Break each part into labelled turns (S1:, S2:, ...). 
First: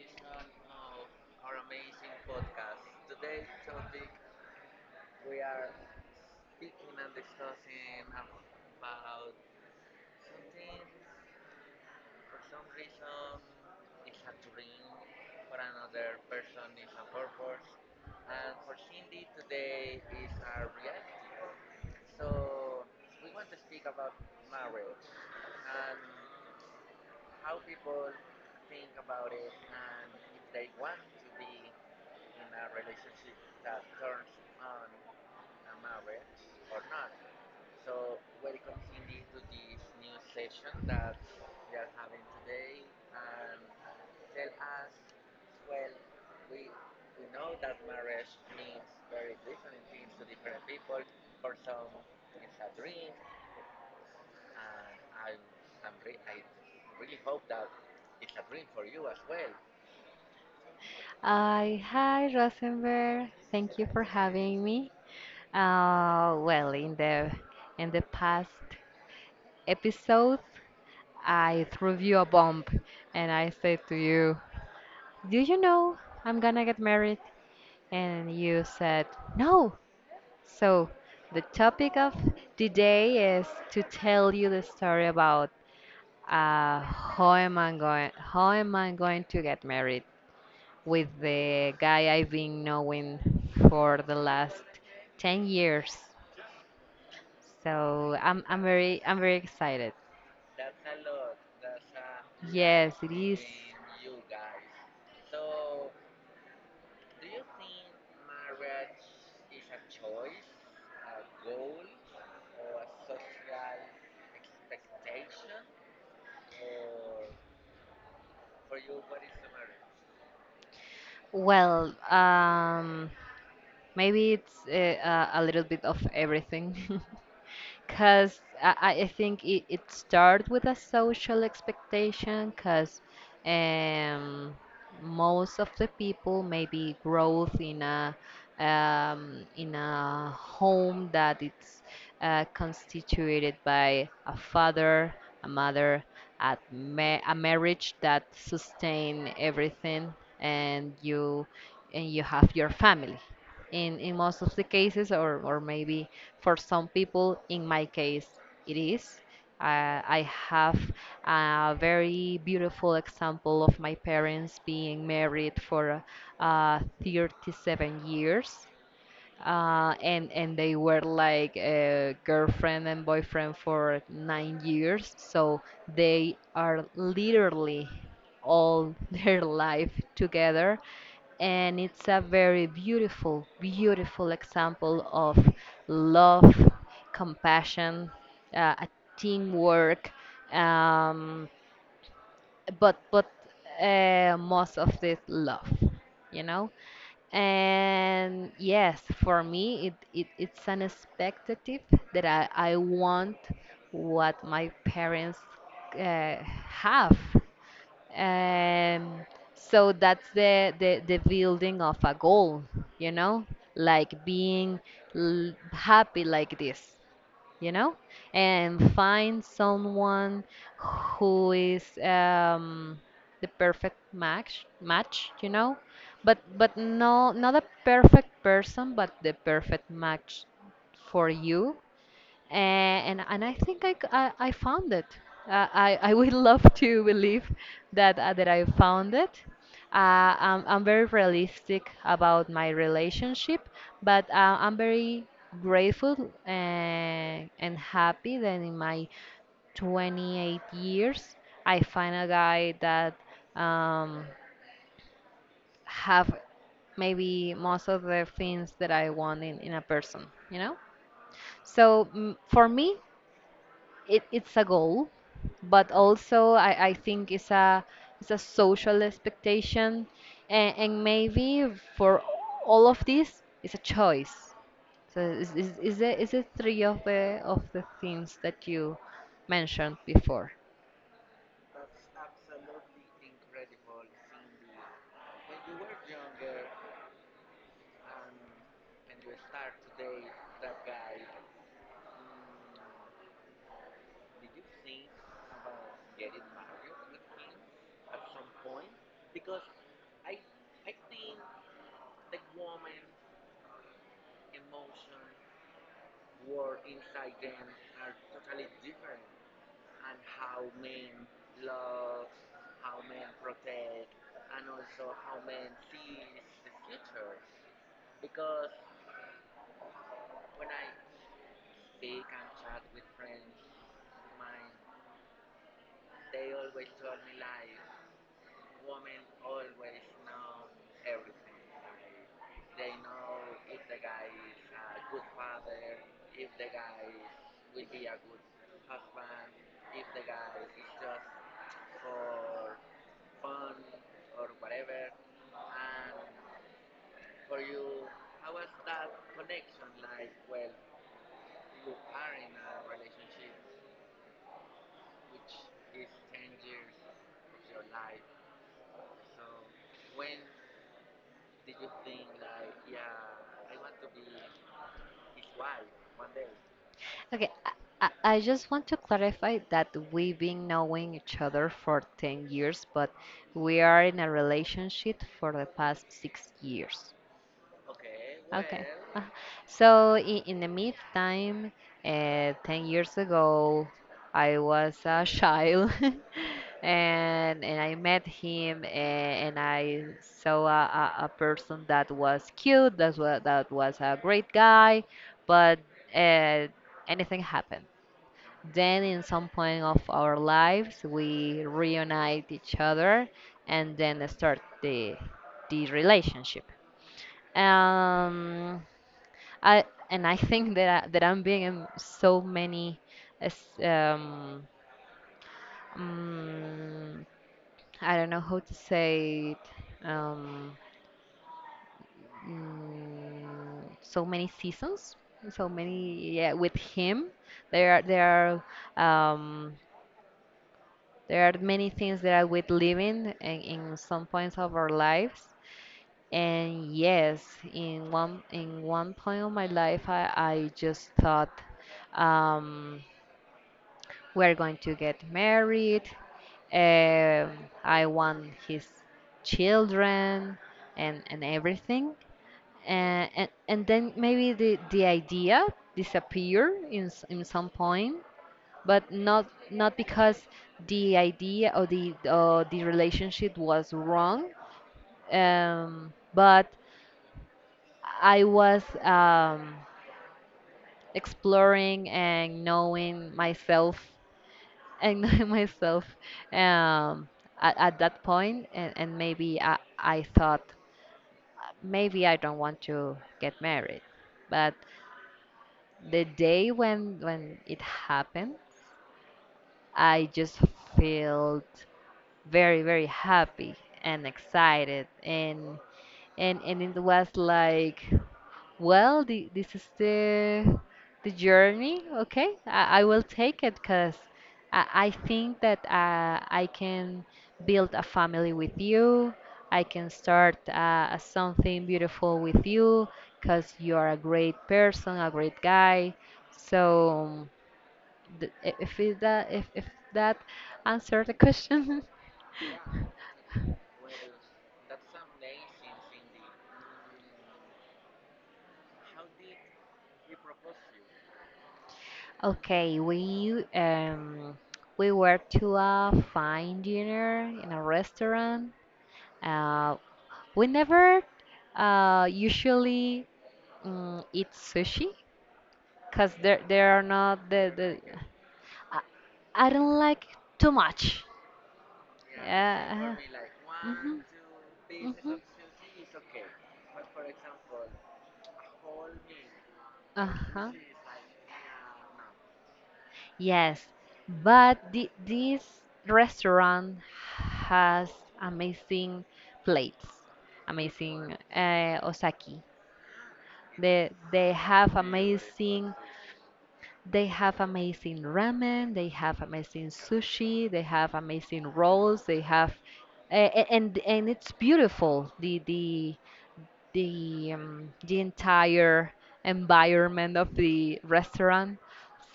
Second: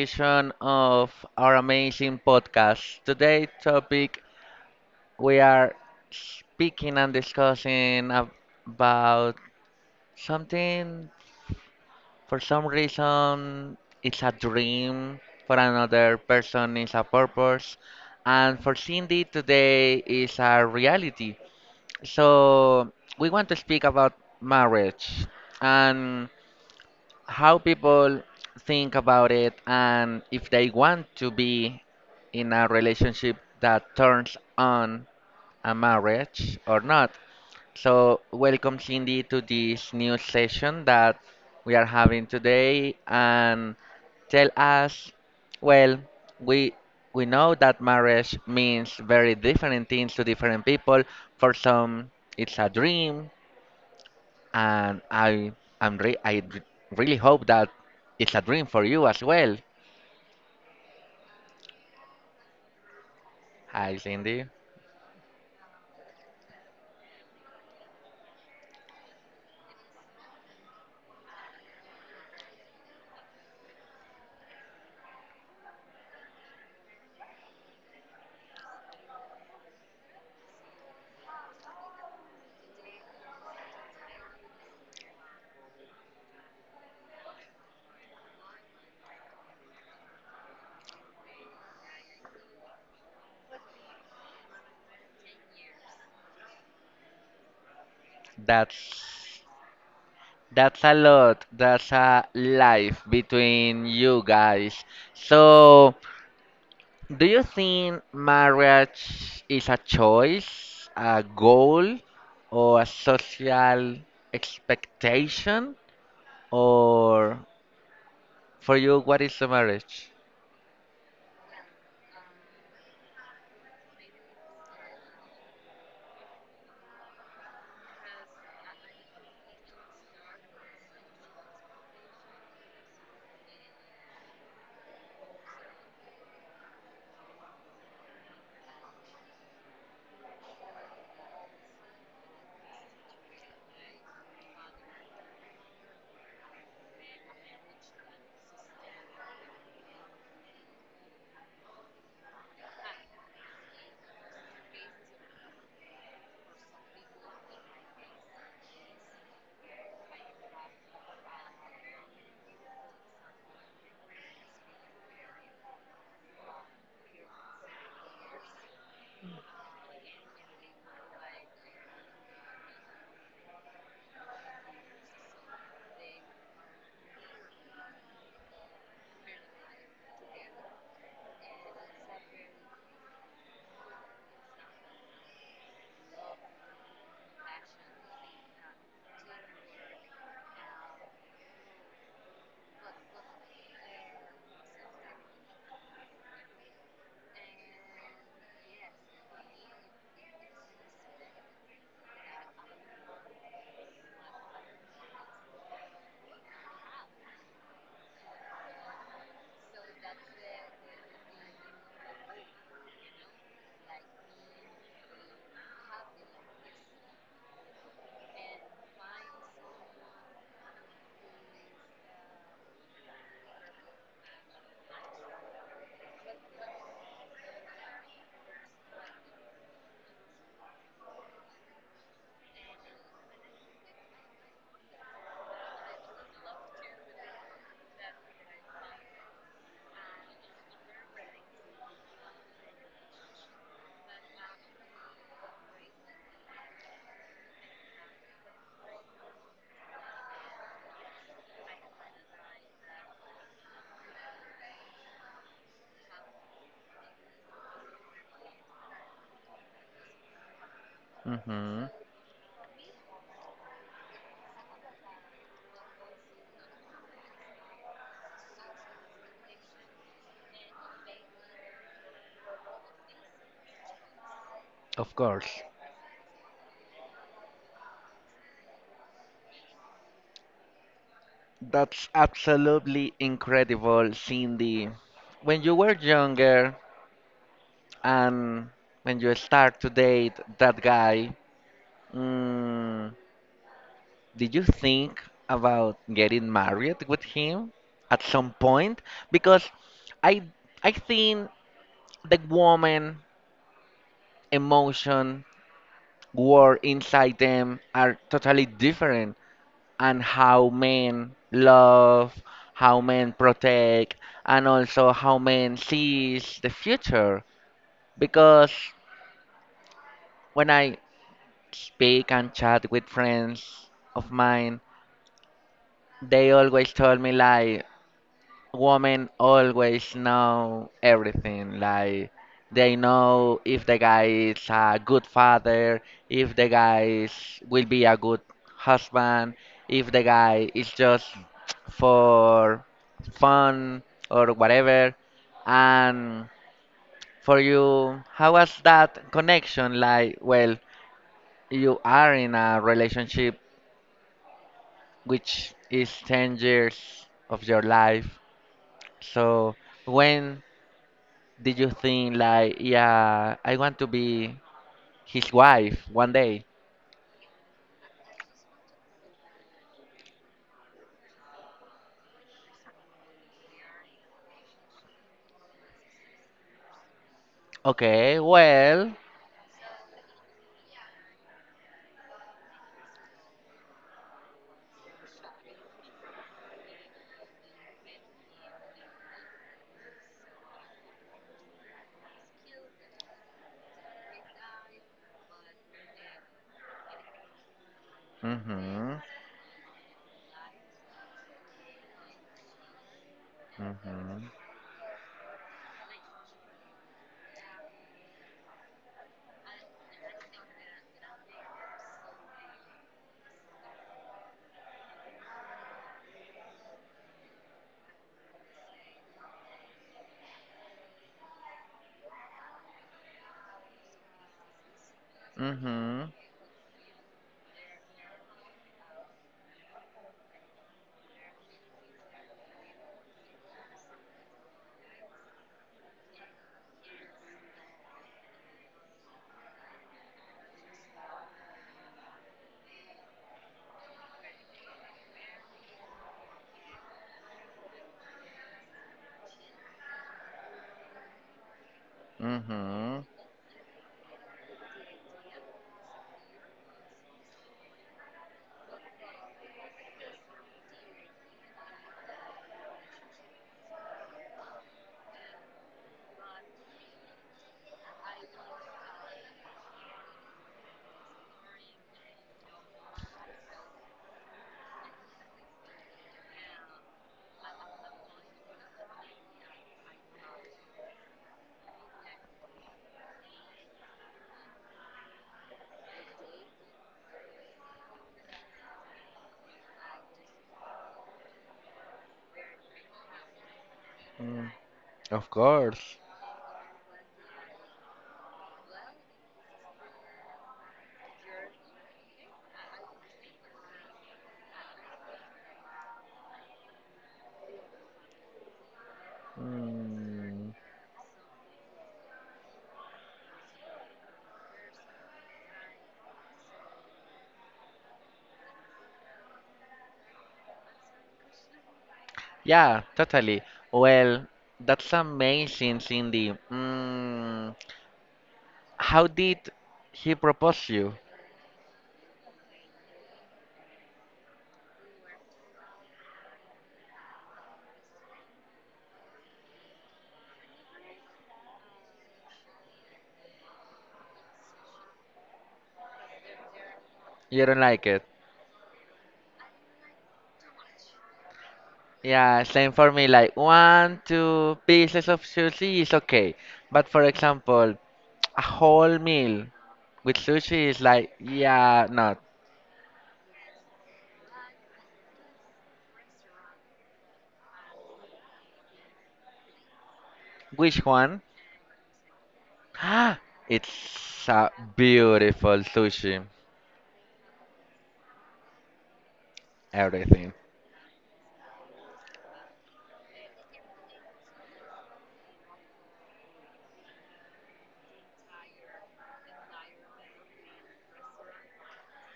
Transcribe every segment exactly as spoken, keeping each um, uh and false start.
S1: session of our amazing podcast. Today topic we are speaking and discussing ab- about something. For some reason it's a dream, for another person it's a purpose, and for Cindy today is a reality. So we want to speak about marriage and how people think about it and if they want to be in a relationship that turns on a marriage or not. So, welcome Cindy to this new session that we are having today and tell us, well, we we know that marriage means very different things to different people. For some, it's a dream, and I I'm re I re- really hope that it's a dream for you as well.
S2: Hi, hi Rosenberg. Thank you
S1: Hi,
S2: for
S1: Cindy.
S2: having me. Uh, well, in the in the past episode, I threw you a bomb, and I said to you, "Do you know I'm gonna get married?" And you said, "No." So the topic of today is to tell you the story about uh, how am I going how am I going to get married with the guy I've been knowing for the last ten years. So I'm, I'm
S1: That's
S2: very I'm very excited.
S1: that's a lot. That's a
S2: Yes,
S1: life
S2: it is.
S1: between you guys. So, do you think marriage is a choice, a goal, or a social expectation, or for you, what is a marriage?
S2: Well, um, maybe it's uh, a, a little bit of everything. Because I, I I think it, it starts with a social expectation because um, most of the people maybe growth in a um, in a home that it's uh, constituted by a father, a mother, a, ma- a marriage that sustain everything, and you and you have your family in in most of the cases or or maybe for some people, in my case, it is. Uh, I have a very beautiful example of my parents being married for uh, thirty-seven years. Uh, and and they were like uh, girlfriend and boyfriend for nine years, so they are literally all their life together, and it's a very beautiful, beautiful example of love, compassion, uh, a teamwork, um, but but uh, most of this love, you know. And yes, for me, it, it it's an expectative that I, I want what my parents uh, have. um, so that's the, the, the building of a goal, you know, like being l- happy like this, you know, and find someone who is um, the perfect match, match, you know, but but no, not a perfect person, but the perfect match for you. And and I think I c- I- I found it. Uh, I I would love to believe that uh, that I found it. Uh, I'm I'm very realistic about my relationship, but uh, I'm very grateful and and happy that in my twenty-eight years I find a guy that um, have maybe most of the things that I want in, in a person, you know?
S1: Hmm.
S2: So mm, for me, it, it's a goal, but also I, I think it's a it's a social expectation, and, and maybe for all of this, it's a choice.
S1: Of
S2: So
S1: course.
S2: is is is it is it three of the of the things that you mentioned before?
S1: That's absolutely incredible, Cindy. When you were younger and when you start to date that guy, mm, did you think about getting married with him at some point? Because I I think the woman emotion, war inside them are totally different. And how men love, how men protect, and also how men sees the future. Because when I speak and chat with friends of mine, they always told me, like, women always know everything. Like, they know if the guy is a good father, if the guy is, will be a good husband, if the guy is just for fun or whatever. And for you, how was that connection? Like, well, you are in a relationship which is ten years of your life. So when did you think like, yeah, I want to be his wife one day?
S2: Okay, I, I I just want to clarify that we've been knowing each other for ten years, but we are in a relationship for the past six years.
S1: Okay,
S2: Okay.
S1: well.
S2: Uh, So in, in, the meantime, uh, ten years ago, I was a child and and I met him, and, and I saw a, a, a person that was cute, that was, that was a great guy, but uh, anything happened. Then
S1: Mm-hmm.
S2: in some point of our lives, we reunite each other and then
S1: Mm-hmm.
S2: start the the relationship. Um, I and I think that I, that I'm being in so many, as- um, mm, I don't know how to say it. Um, mm, so many seasons, so many,
S1: Mm-hmm.
S2: yeah. With him, there are there are um, there are many things that I would live in in, in some points of our lives. And yes, in one in one point of my life, I, I just thought um, we're going to get married. Um, I want his children and and everything.
S1: Mm-hmm.
S2: And and, and then maybe the, the idea disappear in s- in some point, but not not because the idea or the or the relationship was wrong, um, but I was um, exploring and knowing myself and knowing myself, um, at, at that point, and, and maybe I, I thought, "Uh, maybe I don't want to get married, but the day when when it happened, I just felt very, very happy and
S1: Mm.
S2: excited.
S1: Of
S2: and
S1: course.
S2: and and it was like, well, the, this is the the journey. Okay, i, I will take it because I, I think that uh, I can build a family with you. I can start
S1: Mm.
S2: uh, something beautiful with you because you're a great person, a great guy. So th- if it, that if, if that answered the question.
S1: Yeah, totally. Well, that's amazing, Cindy. Mm. How did he propose you?
S2: Okay, we um we were to a fine dinner in a restaurant. Uh, we never uh usually um, eat sushi because there there are not
S1: You
S2: the
S1: don't
S2: the
S1: like it?
S2: I, I don't like too much.
S1: Yeah, same for
S2: Yeah.
S1: me. Like,
S2: Uh,
S1: one,
S2: mhm.
S1: two pieces
S2: Mhm.
S1: of sushi is okay. But for example, a whole meal with
S2: Uh-huh.
S1: sushi is like, yeah, not.
S2: Yes, but thi- this restaurant has amazing plates,
S1: Which
S2: amazing
S1: one?
S2: uh, osaki. They
S1: It's
S2: they
S1: a
S2: have
S1: beautiful
S2: amazing
S1: sushi.
S2: they have amazing ramen, they have amazing
S1: Everything.
S2: sushi, they have amazing rolls, they have uh, and and it's beautiful the the the um, the entire environment of the restaurant.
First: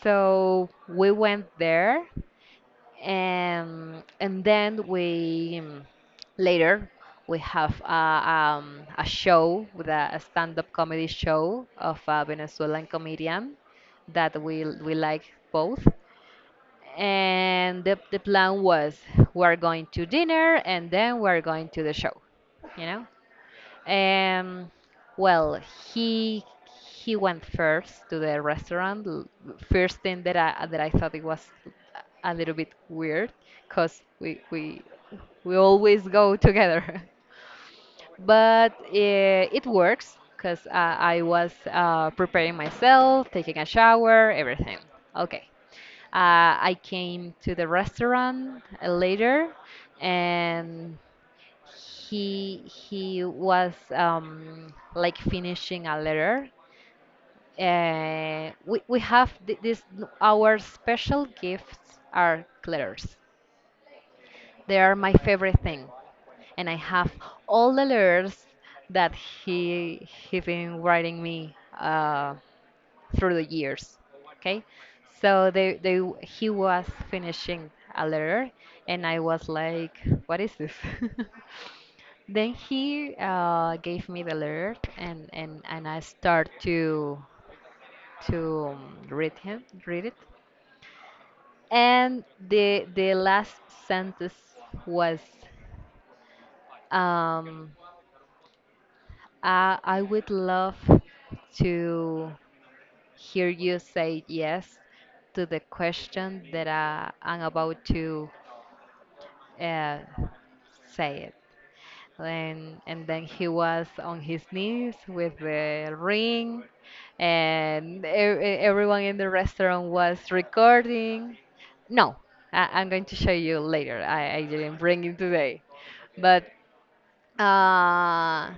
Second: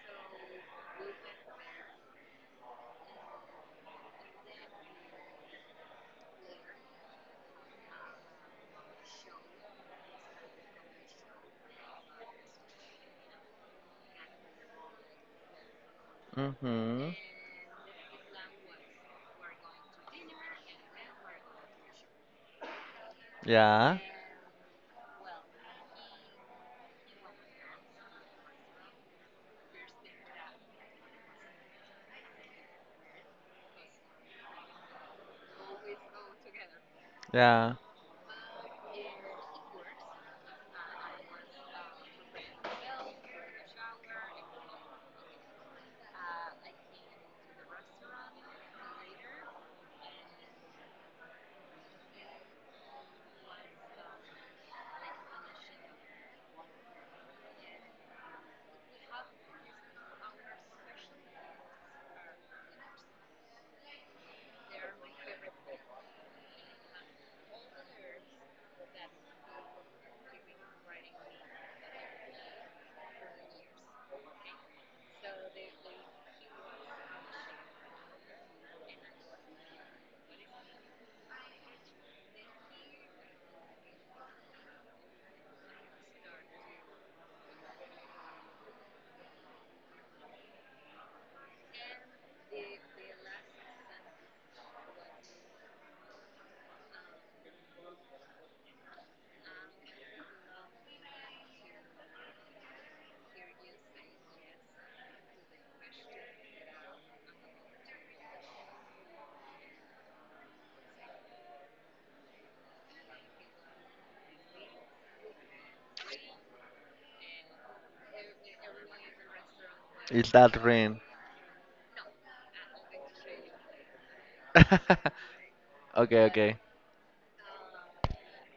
S2: So we went there and and then we, um, later, we have a, um, a show with a, a stand-up comedy show of a Venezuelan comedian that we we like both.
S1: Mm-hmm.
S2: And the, the plan was, we're going to dinner and then we're going to the show you know
S1: Yeah,
S2: um, well, he he went first to the restaurant. l- First thing that I that I thought, it was a little bit weird, cause we we we always go together.
S1: yeah.
S2: But uh, it works, cause uh, I was uh, preparing myself, taking a shower, everything. Okay. Uh, I came to the restaurant uh, later, and he he was, um, like, finishing a letter. Uh, we we have th- this our special gifts are letters. They are my favorite thing, and I have all the letters that he he been writing me uh, through the years. Okay, so they they he was finishing a letter, and I was like, "What is this?" Then he uh, gave me the alert, and, and, and I start to to um, read him, read it. And the the last sentence was, um, I, I would love to hear you say yes to the question that I, I'm about to uh, say it." and and then he was on his knees with the ring, and e- e- everyone in the restaurant was
S1: It's that ring.
S2: recording. No. I, i'm going to show you later. i, I didn't bring it today.
S1: Okay,
S2: But
S1: okay.
S2: uh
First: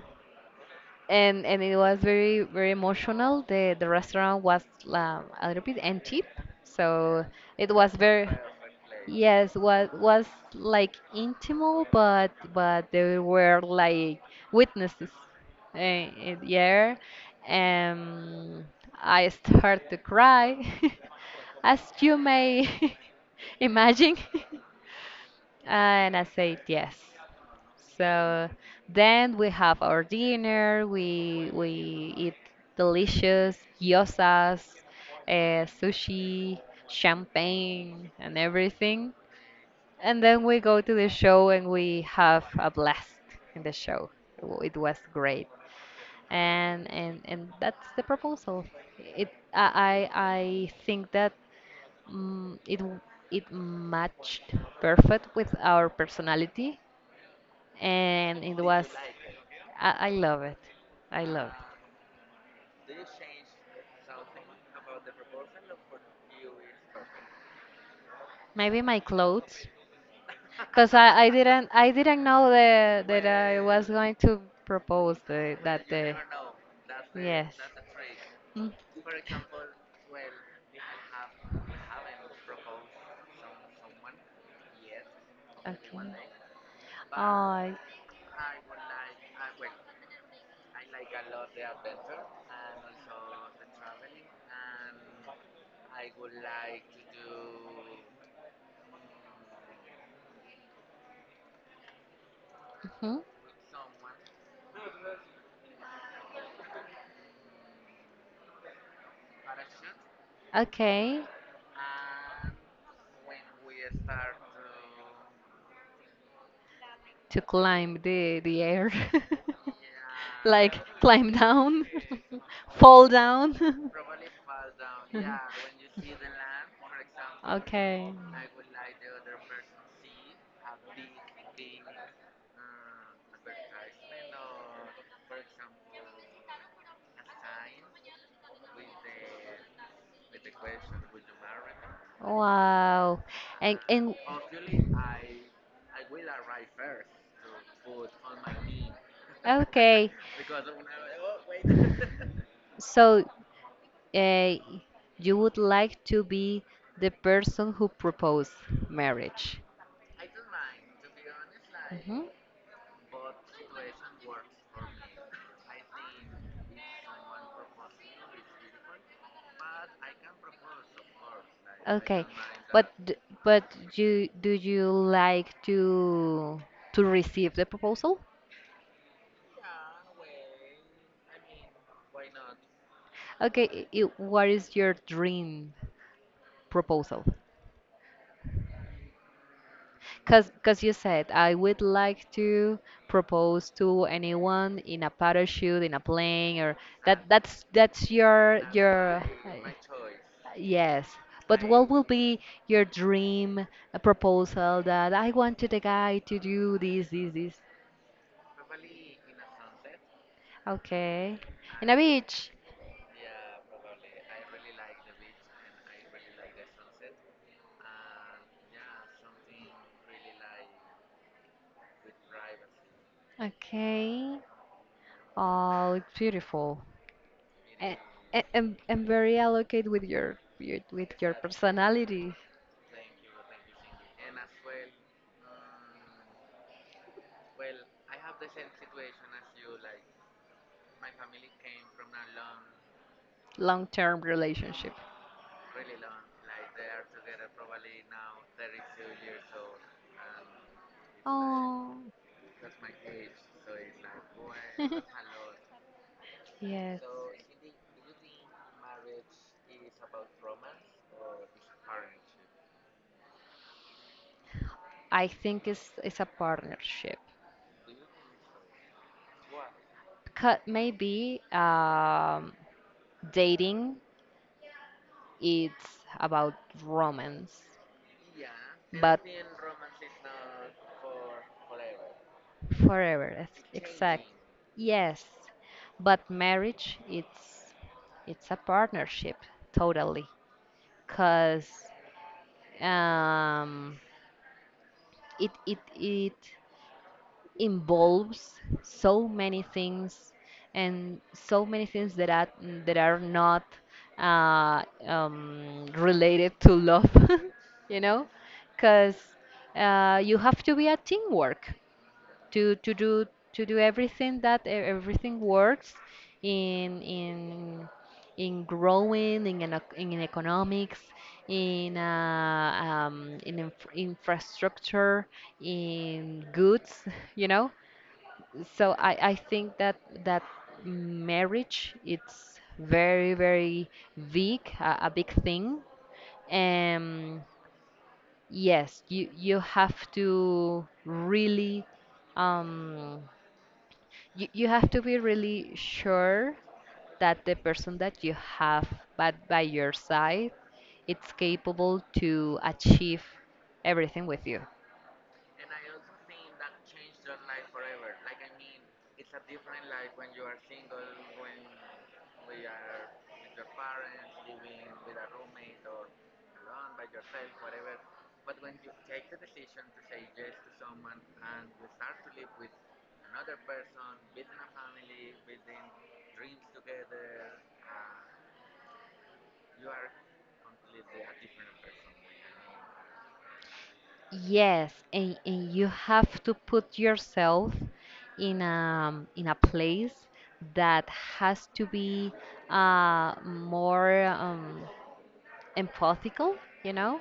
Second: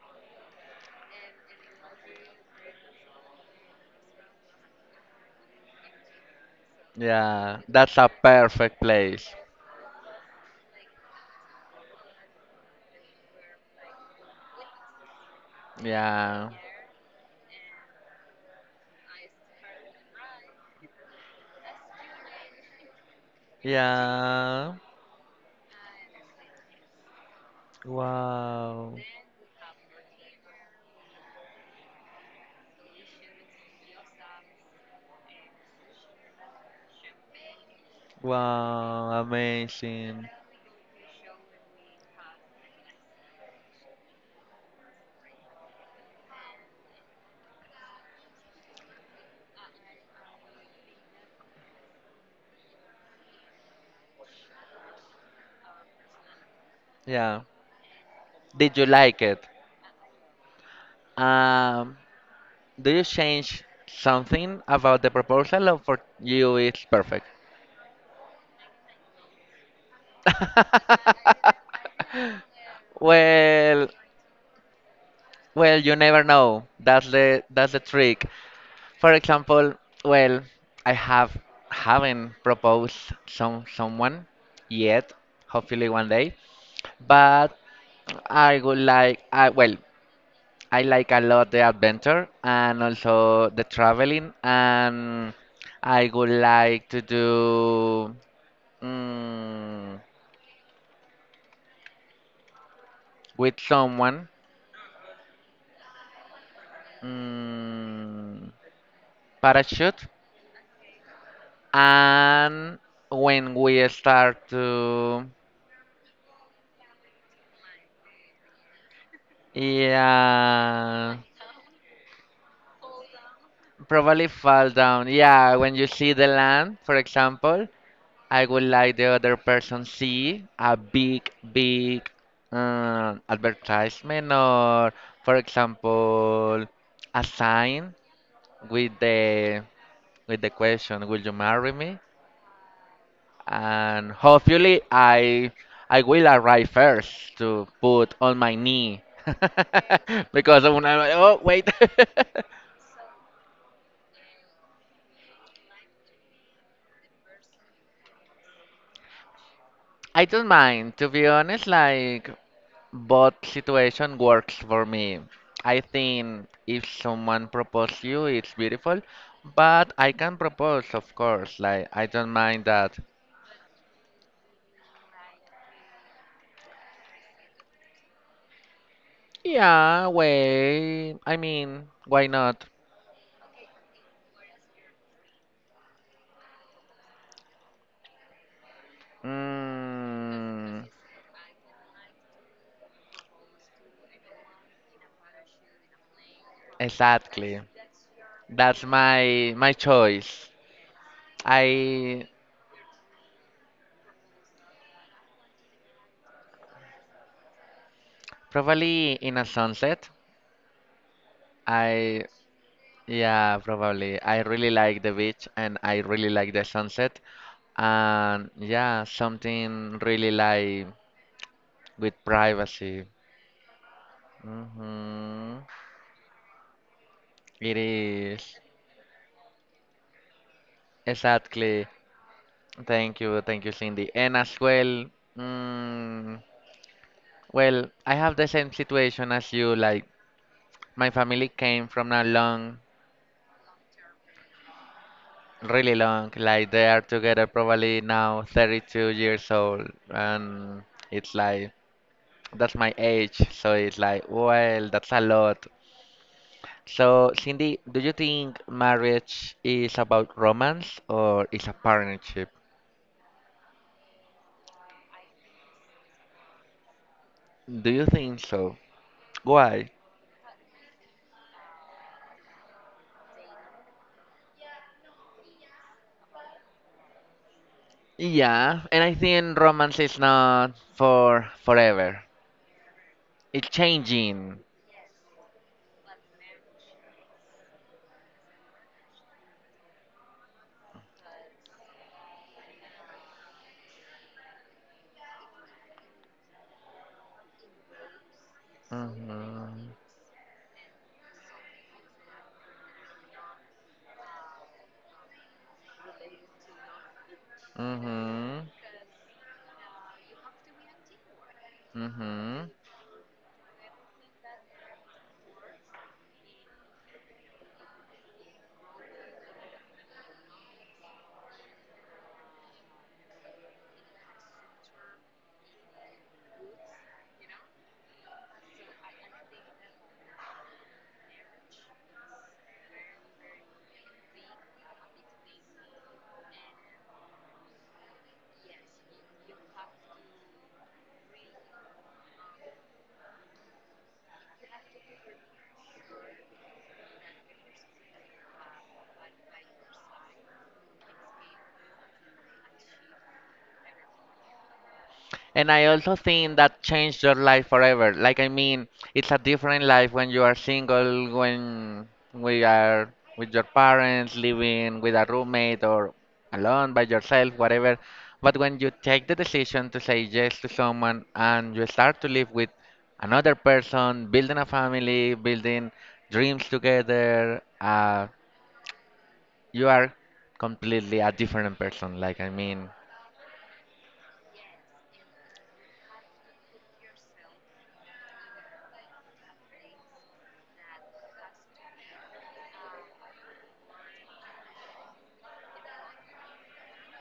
S2: and and it was very, very emotional. The the restaurant was um, a little bit empty, so
S1: Yeah,
S2: it was
S1: that's a
S2: very...
S1: perfect place.
S2: Yes, what was, like, intimate, but but there were, like, witnesses. Uh,
S1: Yeah,
S2: yeah, um, I start to cry, as you may imagine.
S1: yeah.
S2: And I said yes. So
S1: Wow.
S2: then we have our dinner. We we eat delicious gyozas, uh, sushi, champagne, and everything.
S1: Wow,
S2: And
S1: amazing.
S2: then we go to the show and we have a blast in the show. W- It was great. And and and that's the proposal. It I I I think that, mm, it w- it matched perfect with our personality,
S1: Yeah.
S2: and it
S1: Did
S2: was...
S1: you like it?
S2: I, I love it. I love it.
S1: Um, do you change something about the proposal or for you it's perfect?
S2: Maybe my clothes, because I, I didn't I didn't know that that I was
S1: Well,
S2: going to propose the,
S1: well,
S2: that
S1: you
S2: the
S1: never know. That's the
S2: Yes.
S1: that's the trick.
S2: Mm.
S1: For example, well, I have haven't proposed some someone yet, hopefully
S2: Okay.
S1: one day, but
S2: Oh,
S1: I would like, I, well, I like a lot the adventure and also the traveling, and I would like to do, mm,
S2: mhm.
S1: with someone, mm, parachute.
S2: Okay.
S1: And when we start to,
S2: To climb the the air, like, uh,
S1: yeah,
S2: climb down, fall down.
S1: probably fall down. Yeah, when you see the land, for example,
S2: Okay.
S1: I would like the other person see a big, big uh, advertisement or, for example, a sign with the with the question, "Will you marry me?"
S2: Wow. And
S1: And
S2: and
S1: hopefully, I I will arrive first to put on my knee
S2: okay.
S1: because when I, oh wait,
S2: So uh, you would like to be the person who proposed marriage?
S1: I don't mind to be honest.
S2: Mhm.
S1: Like, both situation works for me. I think if someone propose you, it's beautiful, but I can propose, of course. Like, I
S2: Okay,
S1: don't mind
S2: but
S1: that.
S2: d- but you do you like to to receive the proposal?
S1: Yeah, wait. I mean, why not?
S2: Okay, i- i- what is your dream proposal? Because cause
S1: Mm,
S2: you said, "I would like to propose to anyone in a parachute, in a plane, or..." that
S1: exactly.
S2: that's that's your
S1: That's
S2: your
S1: my my choice.
S2: Yes. But what will
S1: I
S2: be your dream uh, proposal, that I wanted the guy to do, this, this, this?
S1: probably in a sunset.
S2: Okay. In a
S1: I,
S2: beach.
S1: yeah, probably. I really like the beach and I really like the sunset. And yeah, something really like with privacy.
S2: Okay.
S1: Hmm.
S2: Oh, it's beautiful.
S1: It
S2: And,
S1: is.
S2: and, and very allocate with your, your with your
S1: Exactly.
S2: personality,
S1: Thank you, thank you, Cindy. And as well, mm, well, I have the same situation as you. Like, my family came from a long,
S2: long-term relationship.
S1: really long, like, they are together probably now thirty-two years old. And it's like,
S2: Oh,
S1: that's my age, so it's like, well, that's a lot.
S2: yes.
S1: So, Cindy, do you think marriage is about romance or is a partnership?
S2: I think it's it's a partnership.
S1: Do you think so? Why?
S2: Because maybe um, dating it's about romance,
S1: Yeah, and I
S2: but
S1: think romance is not for forever.
S2: forever. It's
S1: It's
S2: exact.
S1: changing.
S2: Yes, but marriage it's it's a partnership totally. Cause um, it it it involves so many
S1: Mhm.
S2: things and so many things that are that are not uh, um, related to love, you know
S1: Mhm.
S2: because uh, you have to be a teamwork
S1: Mhm.
S2: to to do to do everything that e- everything works in in in growing in an, ec- in economics, in uh, um, in inf infrastructure, in goods, you know so I, I think that that marriage it's very, very big, a, a big thing. um yes, you you have to really um you, you have to be really sure that the person that you have by, by your side it's capable to achieve everything with you.
S1: And I also think that changed your life forever. Like, I mean, it's a different life when you are single, when we are with your parents, living with a roommate or alone by yourself, whatever. But when you take the decision to say yes to someone and you start to live with another person, building a family, building dreams together, uh, you are completely a different person. Like, I mean,
S2: Yes and, and you have to put yourself in a, in a place that has to be uh, more um, empathical, you know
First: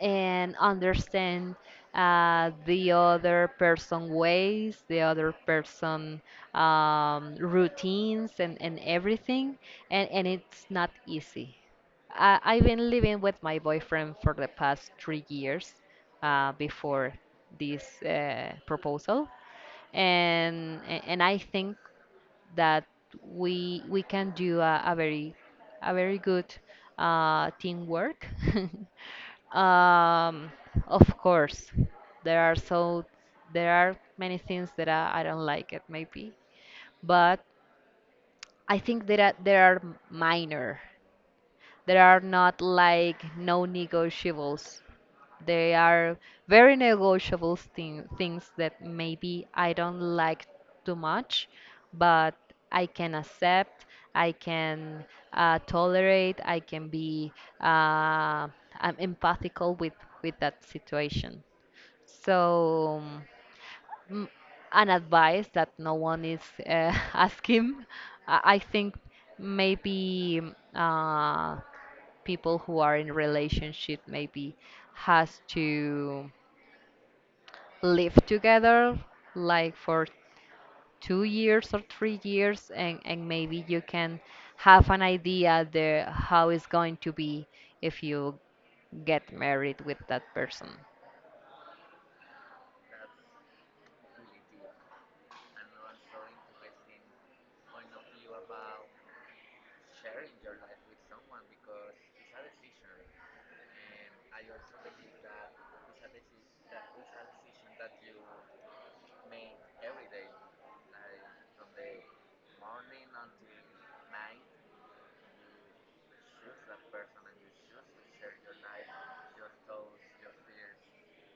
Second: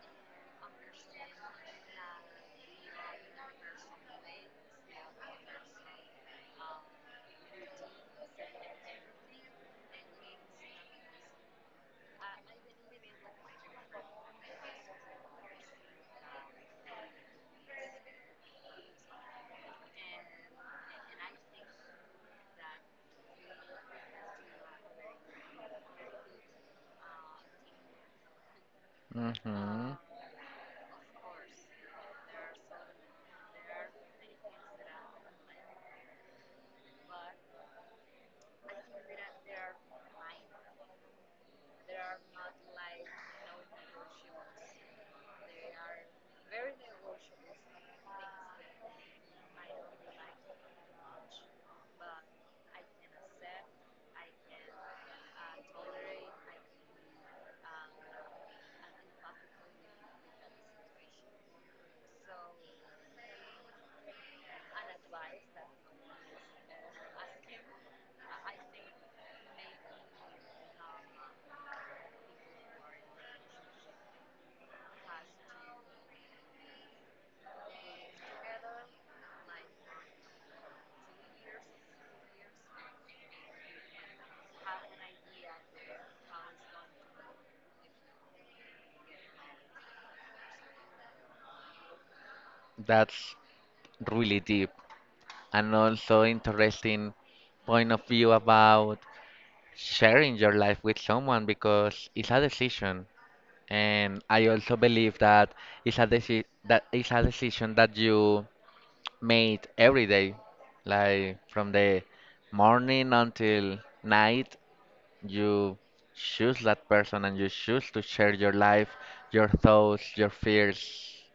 S2: and understand uh, the other person ways, the other person um, routines, and, and everything. And, and it's not easy. I, I've been living with my boyfriend for the past three years, uh, before this uh, proposal. And, a- and I think that we we can do a, a very a very good uh, teamwork.
S1: hmm.
S2: um, of course, there are so there are many things that I, I don't like it maybe, but I think that there are there are minor. There are not like no negotiables. They are very negotiable thing, things that maybe I don't like too much, but I can accept, I can uh, tolerate, I can be uh, I'm empathical with with that situation. So, mm, an advice that no one is uh, asking. I I think maybe uh, people who are in relationship maybe has to live together like for two years or three years, and and maybe you can have an idea the how it's going to be if you get married with that person.
S1: That's really deep and also interesting point of view about sharing your life with someone because it's a decision. And I also believe that it's a deci that it's a decision that you made every day, like from the morning until night. You choose that person and you choose to share your life, your thoughts, your fears,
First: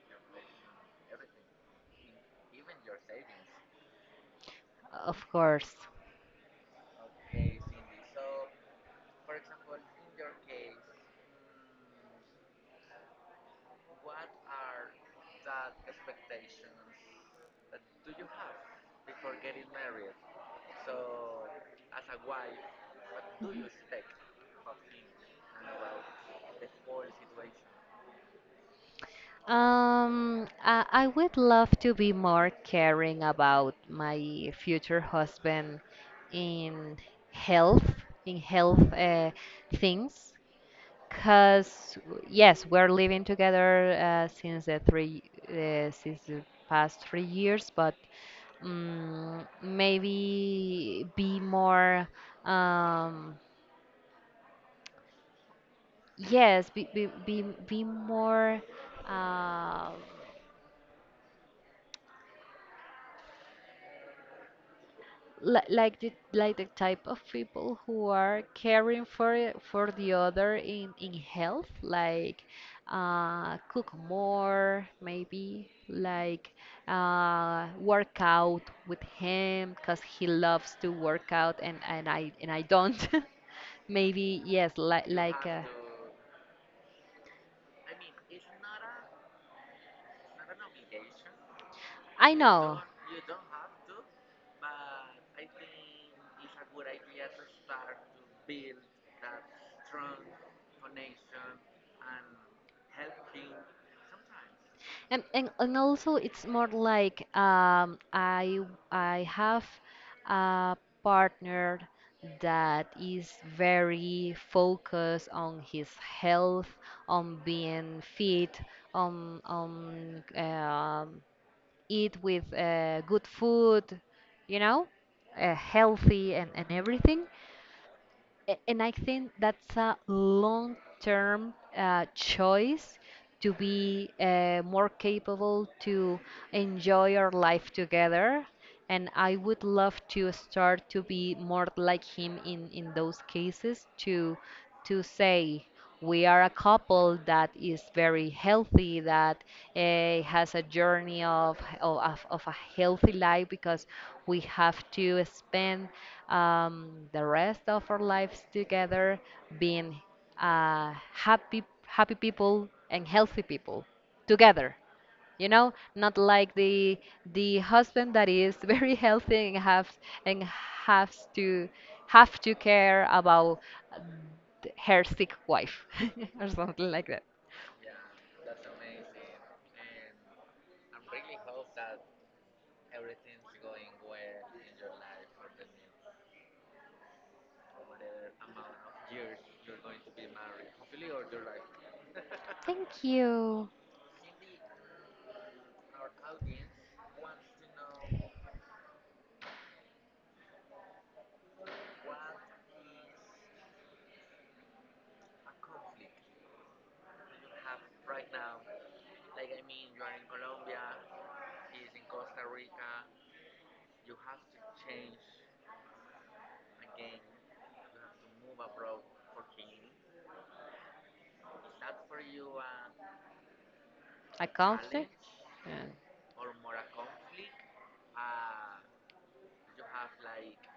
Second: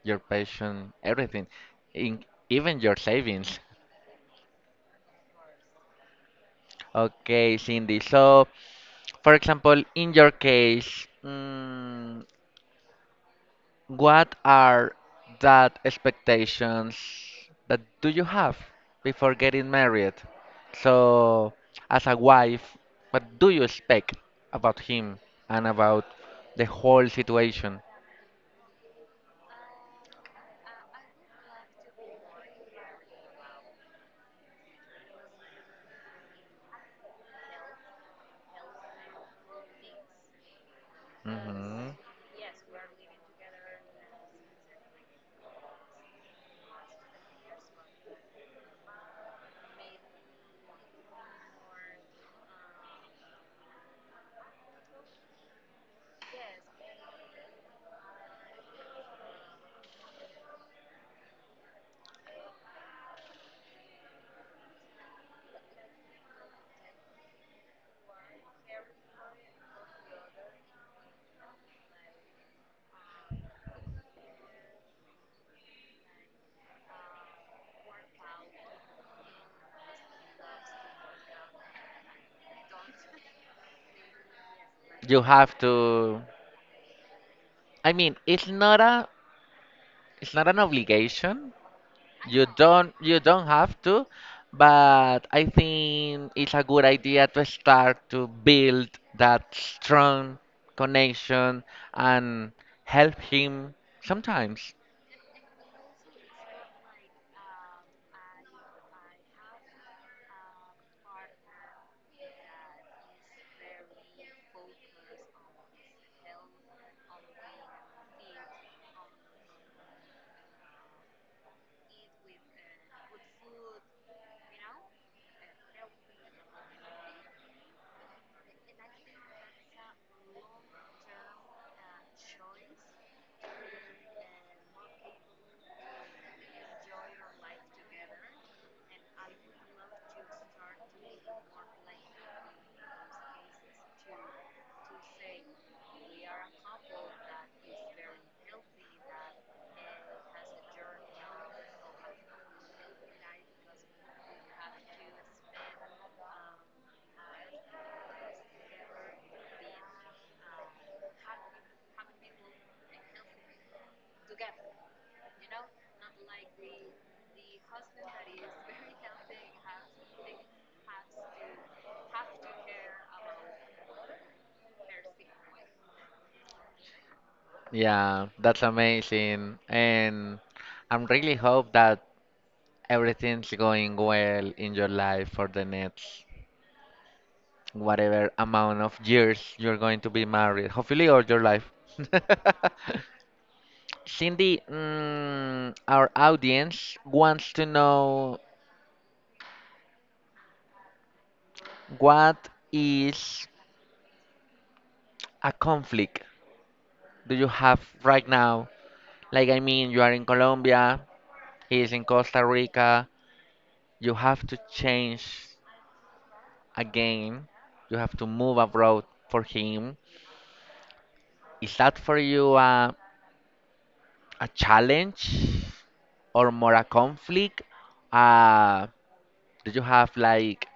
S1: your passion, everything, in, even your savings.
S2: Of course.
S1: Okay, Cindy. So, for example, in your case, mm, what are that expectations that do you have before getting married? So, as a wife, what do you expect about him and about the whole situation?
S2: um i, I would love to be more caring about my future husband in health, in health uh, things
S1: Hmm.
S2: Cause yes, we're living together uh, since the three uh, since the past three years, but um, maybe be more, um, yes, be be be, be more. Um li- like the like the type of people who are caring for for the other in in health, like uh cook more maybe, like uh work out with him because he loves to work out, and and i and i don't. maybe yes, like
S1: You
S2: like
S1: have
S2: uh,
S1: to. I mean, it's not a, it's not an obligation.
S2: I
S1: You
S2: know.
S1: don't, you don't have to, but I think it's a good idea to start to build that strong connection and help him sometimes.
S2: And, and, and also it's more like um, I I have a partner that is very focused on his health, on being fit, on on um, eat with uh, good food, you know, uh, healthy and, and everything. A- And I think that's a long term uh, choice to be uh, more capable to enjoy our life together. And I would love to start to be more like him in, in those cases to to say we are a couple that is very healthy, that uh, has a journey of, of, of a healthy life because we have to spend um, the rest of our lives together, being uh, happy, happy people and healthy people together, you know, not like the the husband that is very healthy and have and has to have to care about th- her sick wife, or something like that.
S1: Yeah, that's amazing, and I'm really hope that everything's going well in your life for the next whatever amount of years you're going to be married, hopefully all your life.
S2: Thank you.
S1: Cindy, mm, our audience wants to know what is a conflict do you have right now? Like, I mean, you are in Colombia, he is in Costa Rica, you have to change again, you have to move abroad for him. Is that for you a
S2: A
S1: a
S2: conflict.
S1: challenge
S2: Yeah.
S1: or more a conflict? Uh, did you have like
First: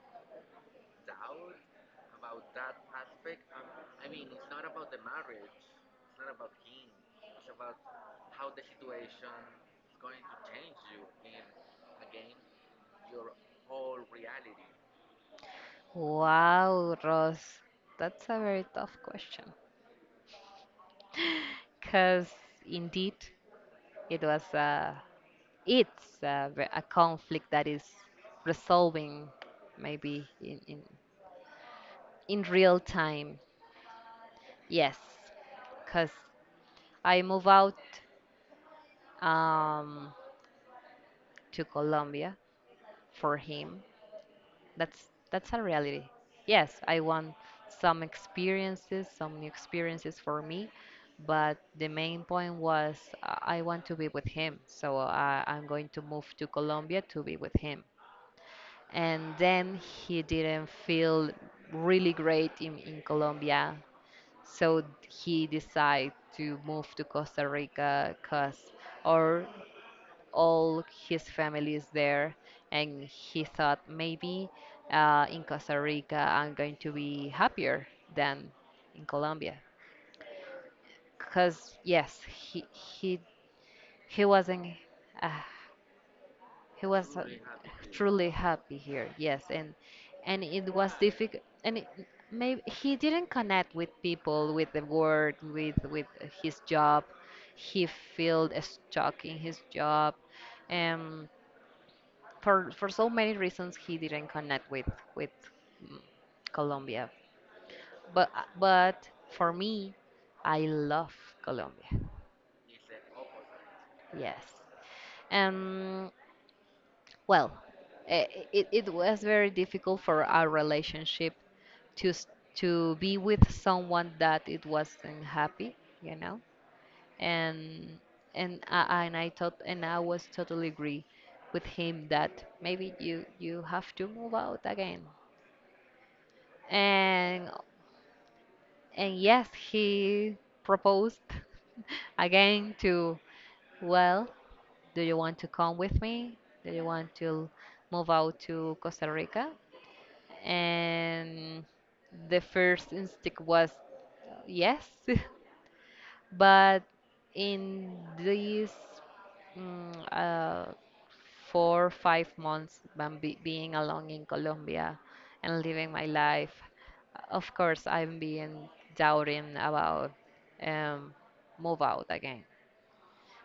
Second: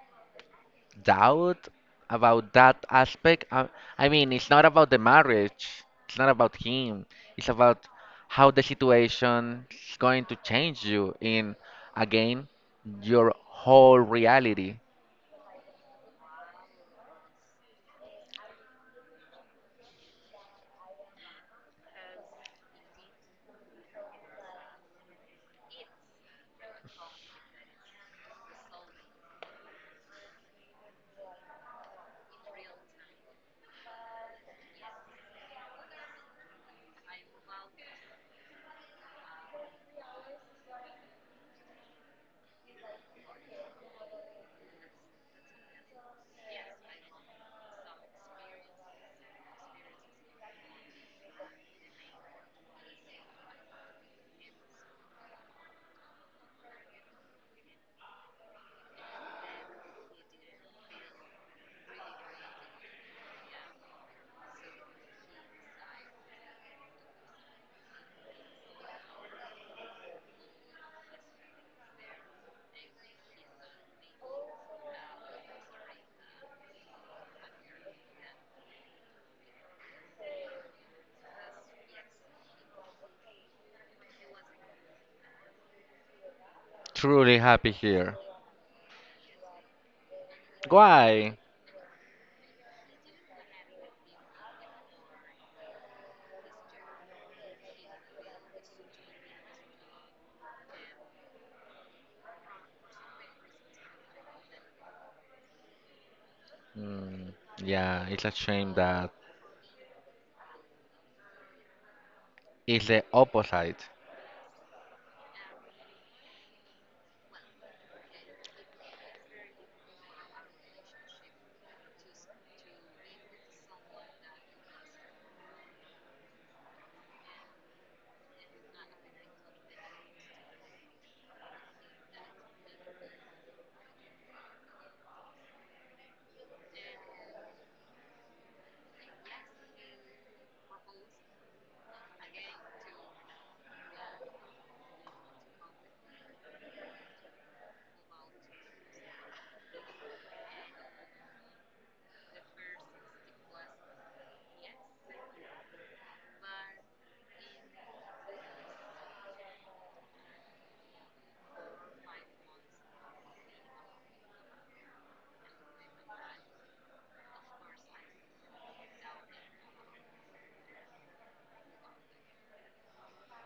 S1: doubt about that aspect? Uh, I mean, it's not about the marriage, it's not about him, it's about how the situation is going to change you in again your whole reality.
S2: Wow, Ross, that's a very tough question because indeed it was a it's a, ve- a conflict that is resolving maybe in in, in real time. Yes, because I move out um, to Colombia for him. That's that's a reality. Yes, I want some experiences, some new experiences for me, but the main point was uh, I want to be with him. So I, I'm going to move to Colombia to be with him. And then he didn't feel really great in, in Colombia. So he decided to move to Costa Rica because or all his family is there, and he thought maybe uh, in Costa Rica I'm going to be happier than in Colombia. Because yes, he he he wasn't a he was uh,
S1: Truly happy here.
S2: truly happy here. Yes, and and it was
S1: Why?
S2: difficult, and it, maybe he didn't connect with people, with the work, with with his job. He felt stuck in his job, um for for so many reasons he didn't connect with with mm, Colombia.
S1: Mm, yeah, it's a
S2: but
S1: shame that
S2: but for me, I love Colombia.
S1: it's the opposite.
S2: Yes. um well eh, it, it was very difficult for our relationship to s- to be with someone that it wasn't happy, you know. And and I, and I thought, and I was totally agree with him that maybe you you have to move out again. And and yes, he proposed again to, well, do you want to come with me, do you want to move out to Costa Rica? And the first instinct was uh, yes, but in these mm, uh, four five months, when be- being alone in Colombia and living my life, of course I'm being doubting about um, move out again,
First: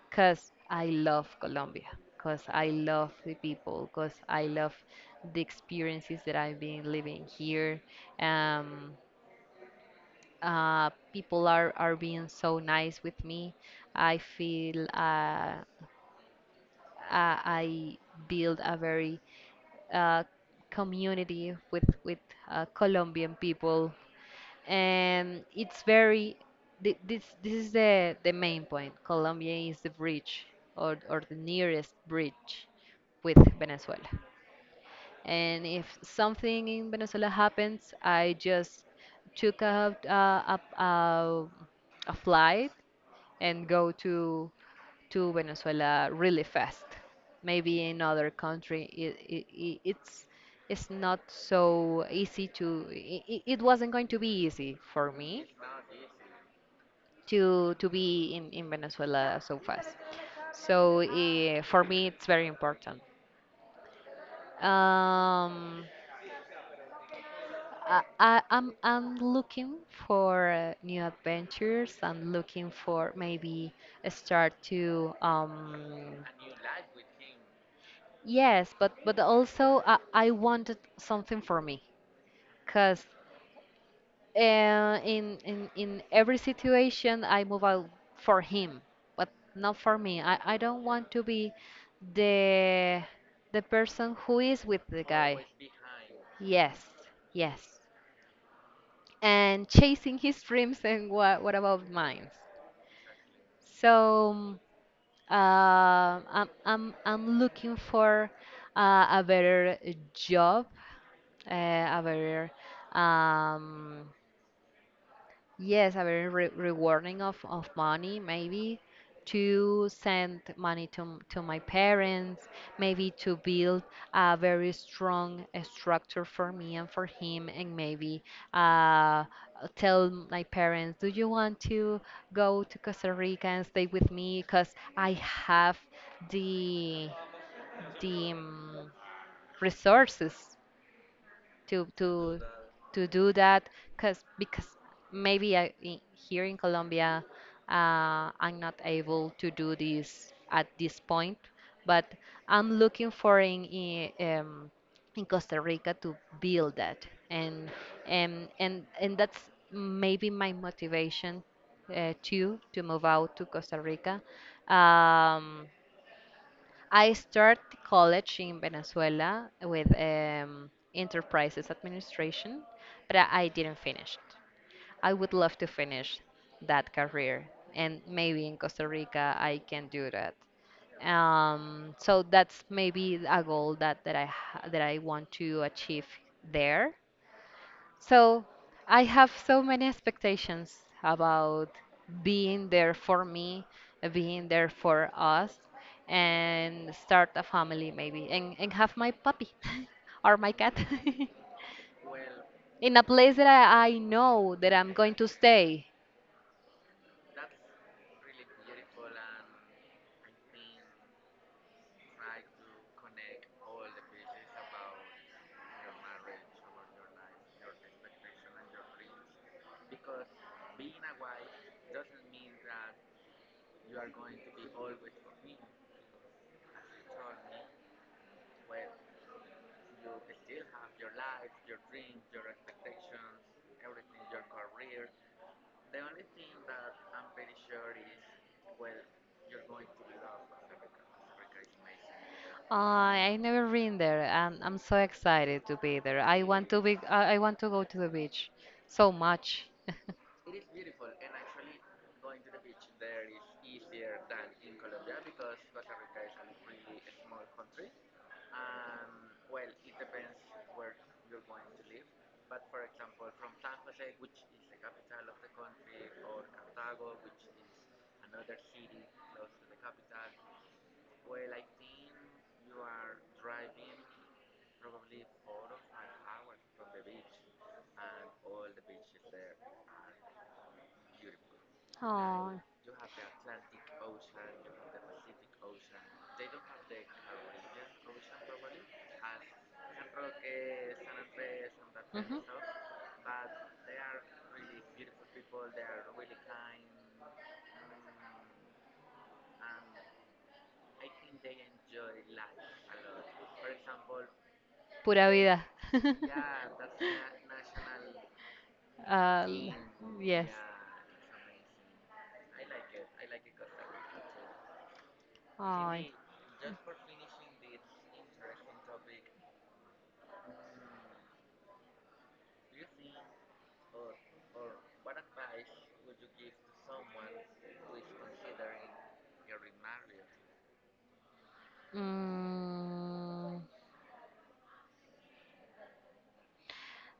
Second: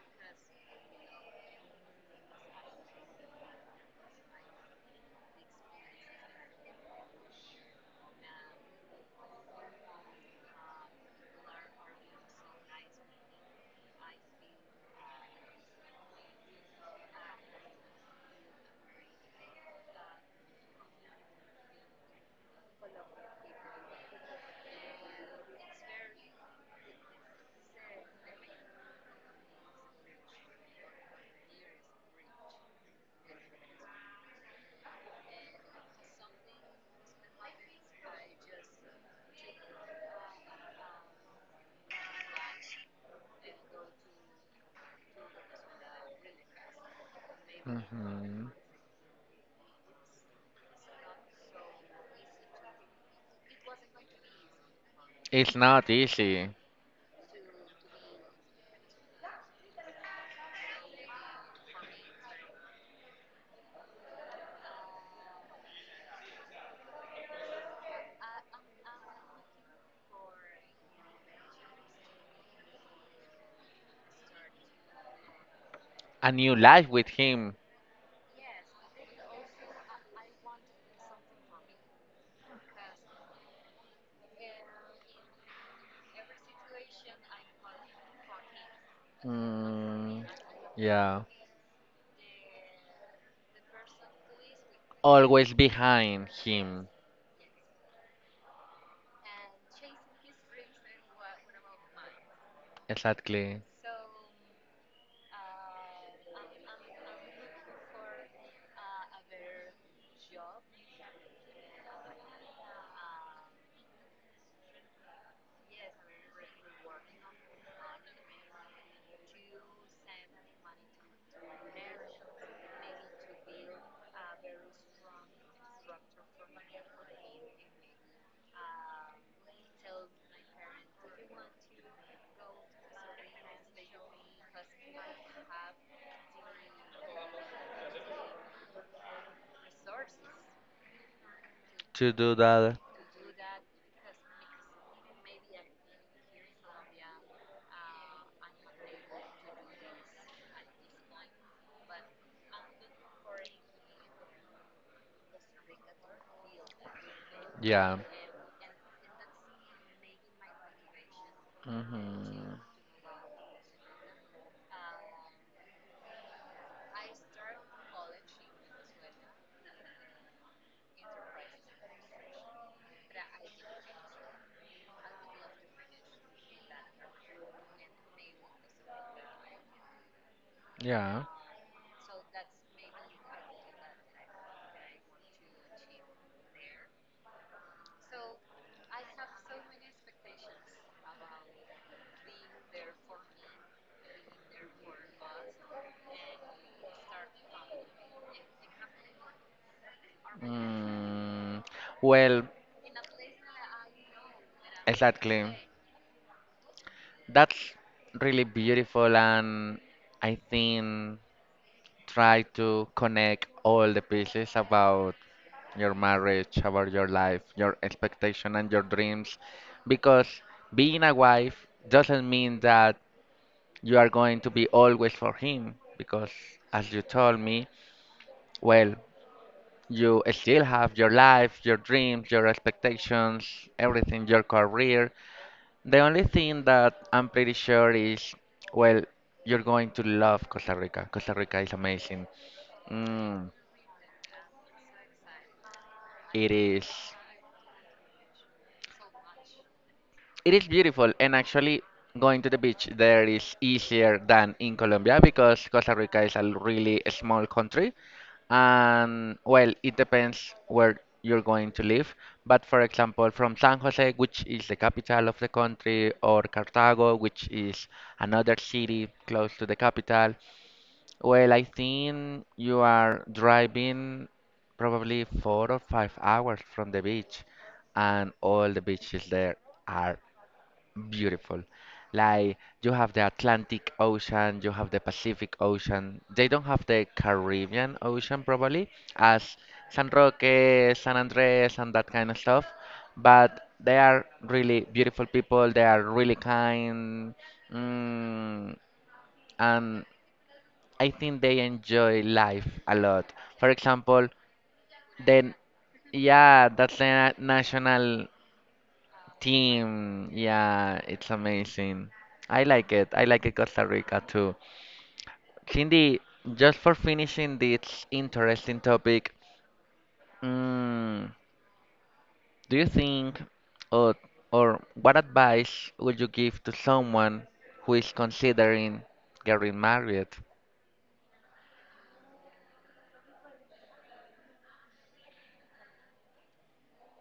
S2: because I love Colombia, because I love the people, because I love the experiences that I've been living here. Um, uh, People are, are being so nice with me. I feel uh, I I build a very uh, community with with uh, Colombian people, and it's very thi- this this is the the main point. Colombia is the bridge or or the nearest bridge with Venezuela. And if something in Venezuela happens, I just took out uh, a, a, a flight and go to to Venezuela really fast. Maybe in other
S1: Mhm.
S2: country it, it, it, it's it's not so easy to it, it wasn't going to be easy for me
S1: It's not easy.
S2: to to be in, in Venezuela so fast. So eh, for me it's very important. Um, I, I, I'm I'm looking for uh, new adventures. I'm looking for maybe a start to. Um
S1: A new life with him.
S2: yes, but but also I, I wanted something for me, cause uh, in in in every situation I move out for him, but not for me.
S1: Mm,
S2: I I don't want to
S1: yeah.
S2: be the the person who is with the guy.
S1: Always behind him.
S2: Yes, yes. And chasing his dreams, and what, what about mine?
S1: Exactly.
S2: So uh, I'm, I'm, I'm looking for uh, a better job, uh, a better, um, yes, a very re rewarding of, of money, maybe to send money to, m- to my parents, maybe to build a very strong uh, structure for me and for him, and maybe uh, tell my parents, do you want to go to Costa Rica and stay with me? Because I have the, the um, resources to
S1: To do
S2: to
S1: that.
S2: to do that, because because maybe I, i- here in Colombia uh, I'm not able to do this at this point, but I'm looking for in in, um, in Costa Rica to build that. And
S1: Yeah.
S2: and and and that's maybe my motivation uh, too
S1: Hmm.
S2: to move out to Costa Rica. um, I started college in Venezuela with um, enterprises administration, but I I didn't finish it. I would love to finish that career, and maybe in Costa Rica I can do that.
S1: Yeah.
S2: Um, so that's maybe a goal that, that I ha- that I want to achieve there. So I have so many expectations about being there for me, being there for us, and start a family maybe, and, and have my puppy or my cat
S1: Mm, well,
S2: in a place that I, I know that I'm going to
S1: exactly.
S2: stay.
S1: That's really beautiful, and I think try to connect all the pieces about your marriage, about your life, your expectation, and your dreams, because being a wife doesn't mean that you are going to be always for him, because as you told me, well, you still have your life, your dreams, your expectations, everything, your career. The only thing that I'm pretty sure is, well, you're going to love Costa Rica. Costa Rica is amazing.
S2: I I
S1: Mm,
S2: never been there, and I'm so excited to be there. I
S1: it
S2: want to be.
S1: is.
S2: I I want to go to the beach so much.
S1: It is beautiful, and actually going to the beach there is easier than in Colombia because Costa Rica is a really small country. And well, it depends where you're going to live. But for example, from San Jose, which is the capital of the country, or Cartago, which is another city close to the capital, well, I think you are driving probably four or five hours from the beach, and all the beaches there are beautiful.
S2: Oh.
S1: Like, you have the Atlantic Ocean, you have the Pacific Ocean. They don't have the Caribbean Ocean probably as San Roque, San Andres, and that kind of
S2: Ujú.
S1: stuff. But they are really beautiful people. They are really kind. Mm, and I think they enjoy life a lot. For example,
S2: Pura
S1: then,
S2: vida.
S1: yeah, that's the na- national. Team,
S2: yes.
S1: yeah, it's amazing. I like it. I like it, Costa Rica too.
S2: Yeah. Ay.
S1: Cindy, just for finishing this interesting topic, mm, do you think or or what advice would you give to someone who is considering getting married?
S2: Mm,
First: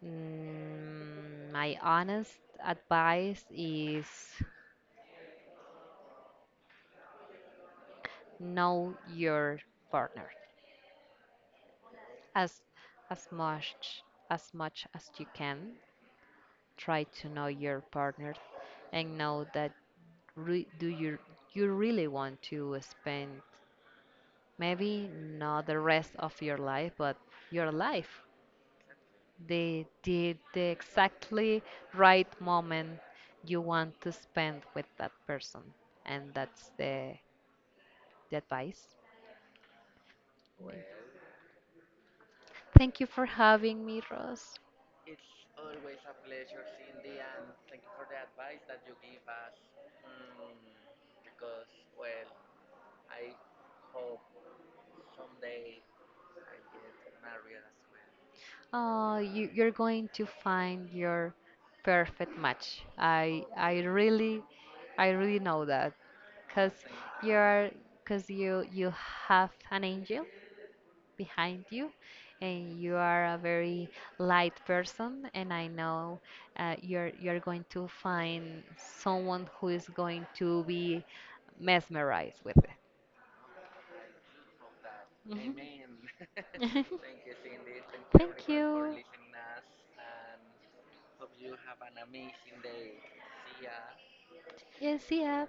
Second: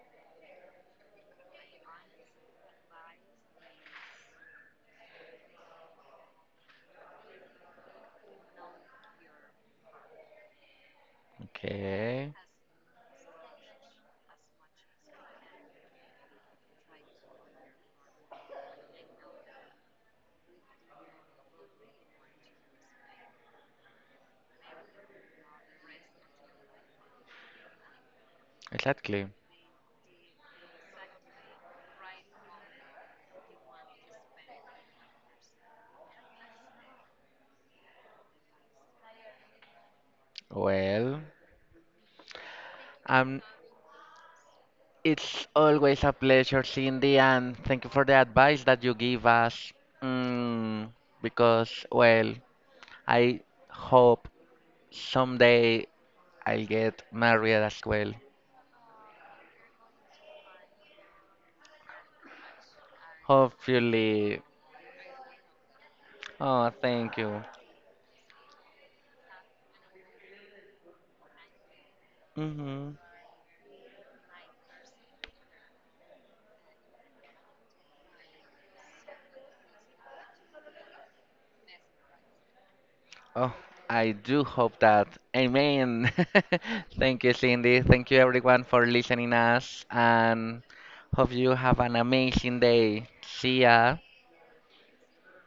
S2: mm, my honest advice is know your partner.
S1: Okay,
S2: As as much as much as you can. Try to know your partner and know that, re- do you, you really want to spend maybe not the rest of your life, but your life.
S1: exactly.
S2: The the, the exactly right moment you want to spend with that person. And that's the, the advice.
S1: Well,
S2: Thank you for
S1: I'm,
S2: having me, Ross.
S1: it's always a pleasure, Cindy, and thank you for the advice that you give us. Mm, because, well, I hope someday I'll get married as well.
S2: Uh, you, you're going to find your perfect match. I I
S1: Hopefully.
S2: really, I really know that
S1: Oh,
S2: because
S1: thank you.
S2: you're because you you have an angel behind you, and
S1: Hmm.
S2: you are a very light person, and I know uh, you're you're going to find someone who is going to be mesmerized with it.
S1: Oh, I do hope that.
S2: Mhm.
S1: Amen. Thank you, Cindy. Thank you,
S2: Thank
S1: everyone, for
S2: you.
S1: listening us, and hope you have an amazing day. See ya.
S2: Yes, yeah.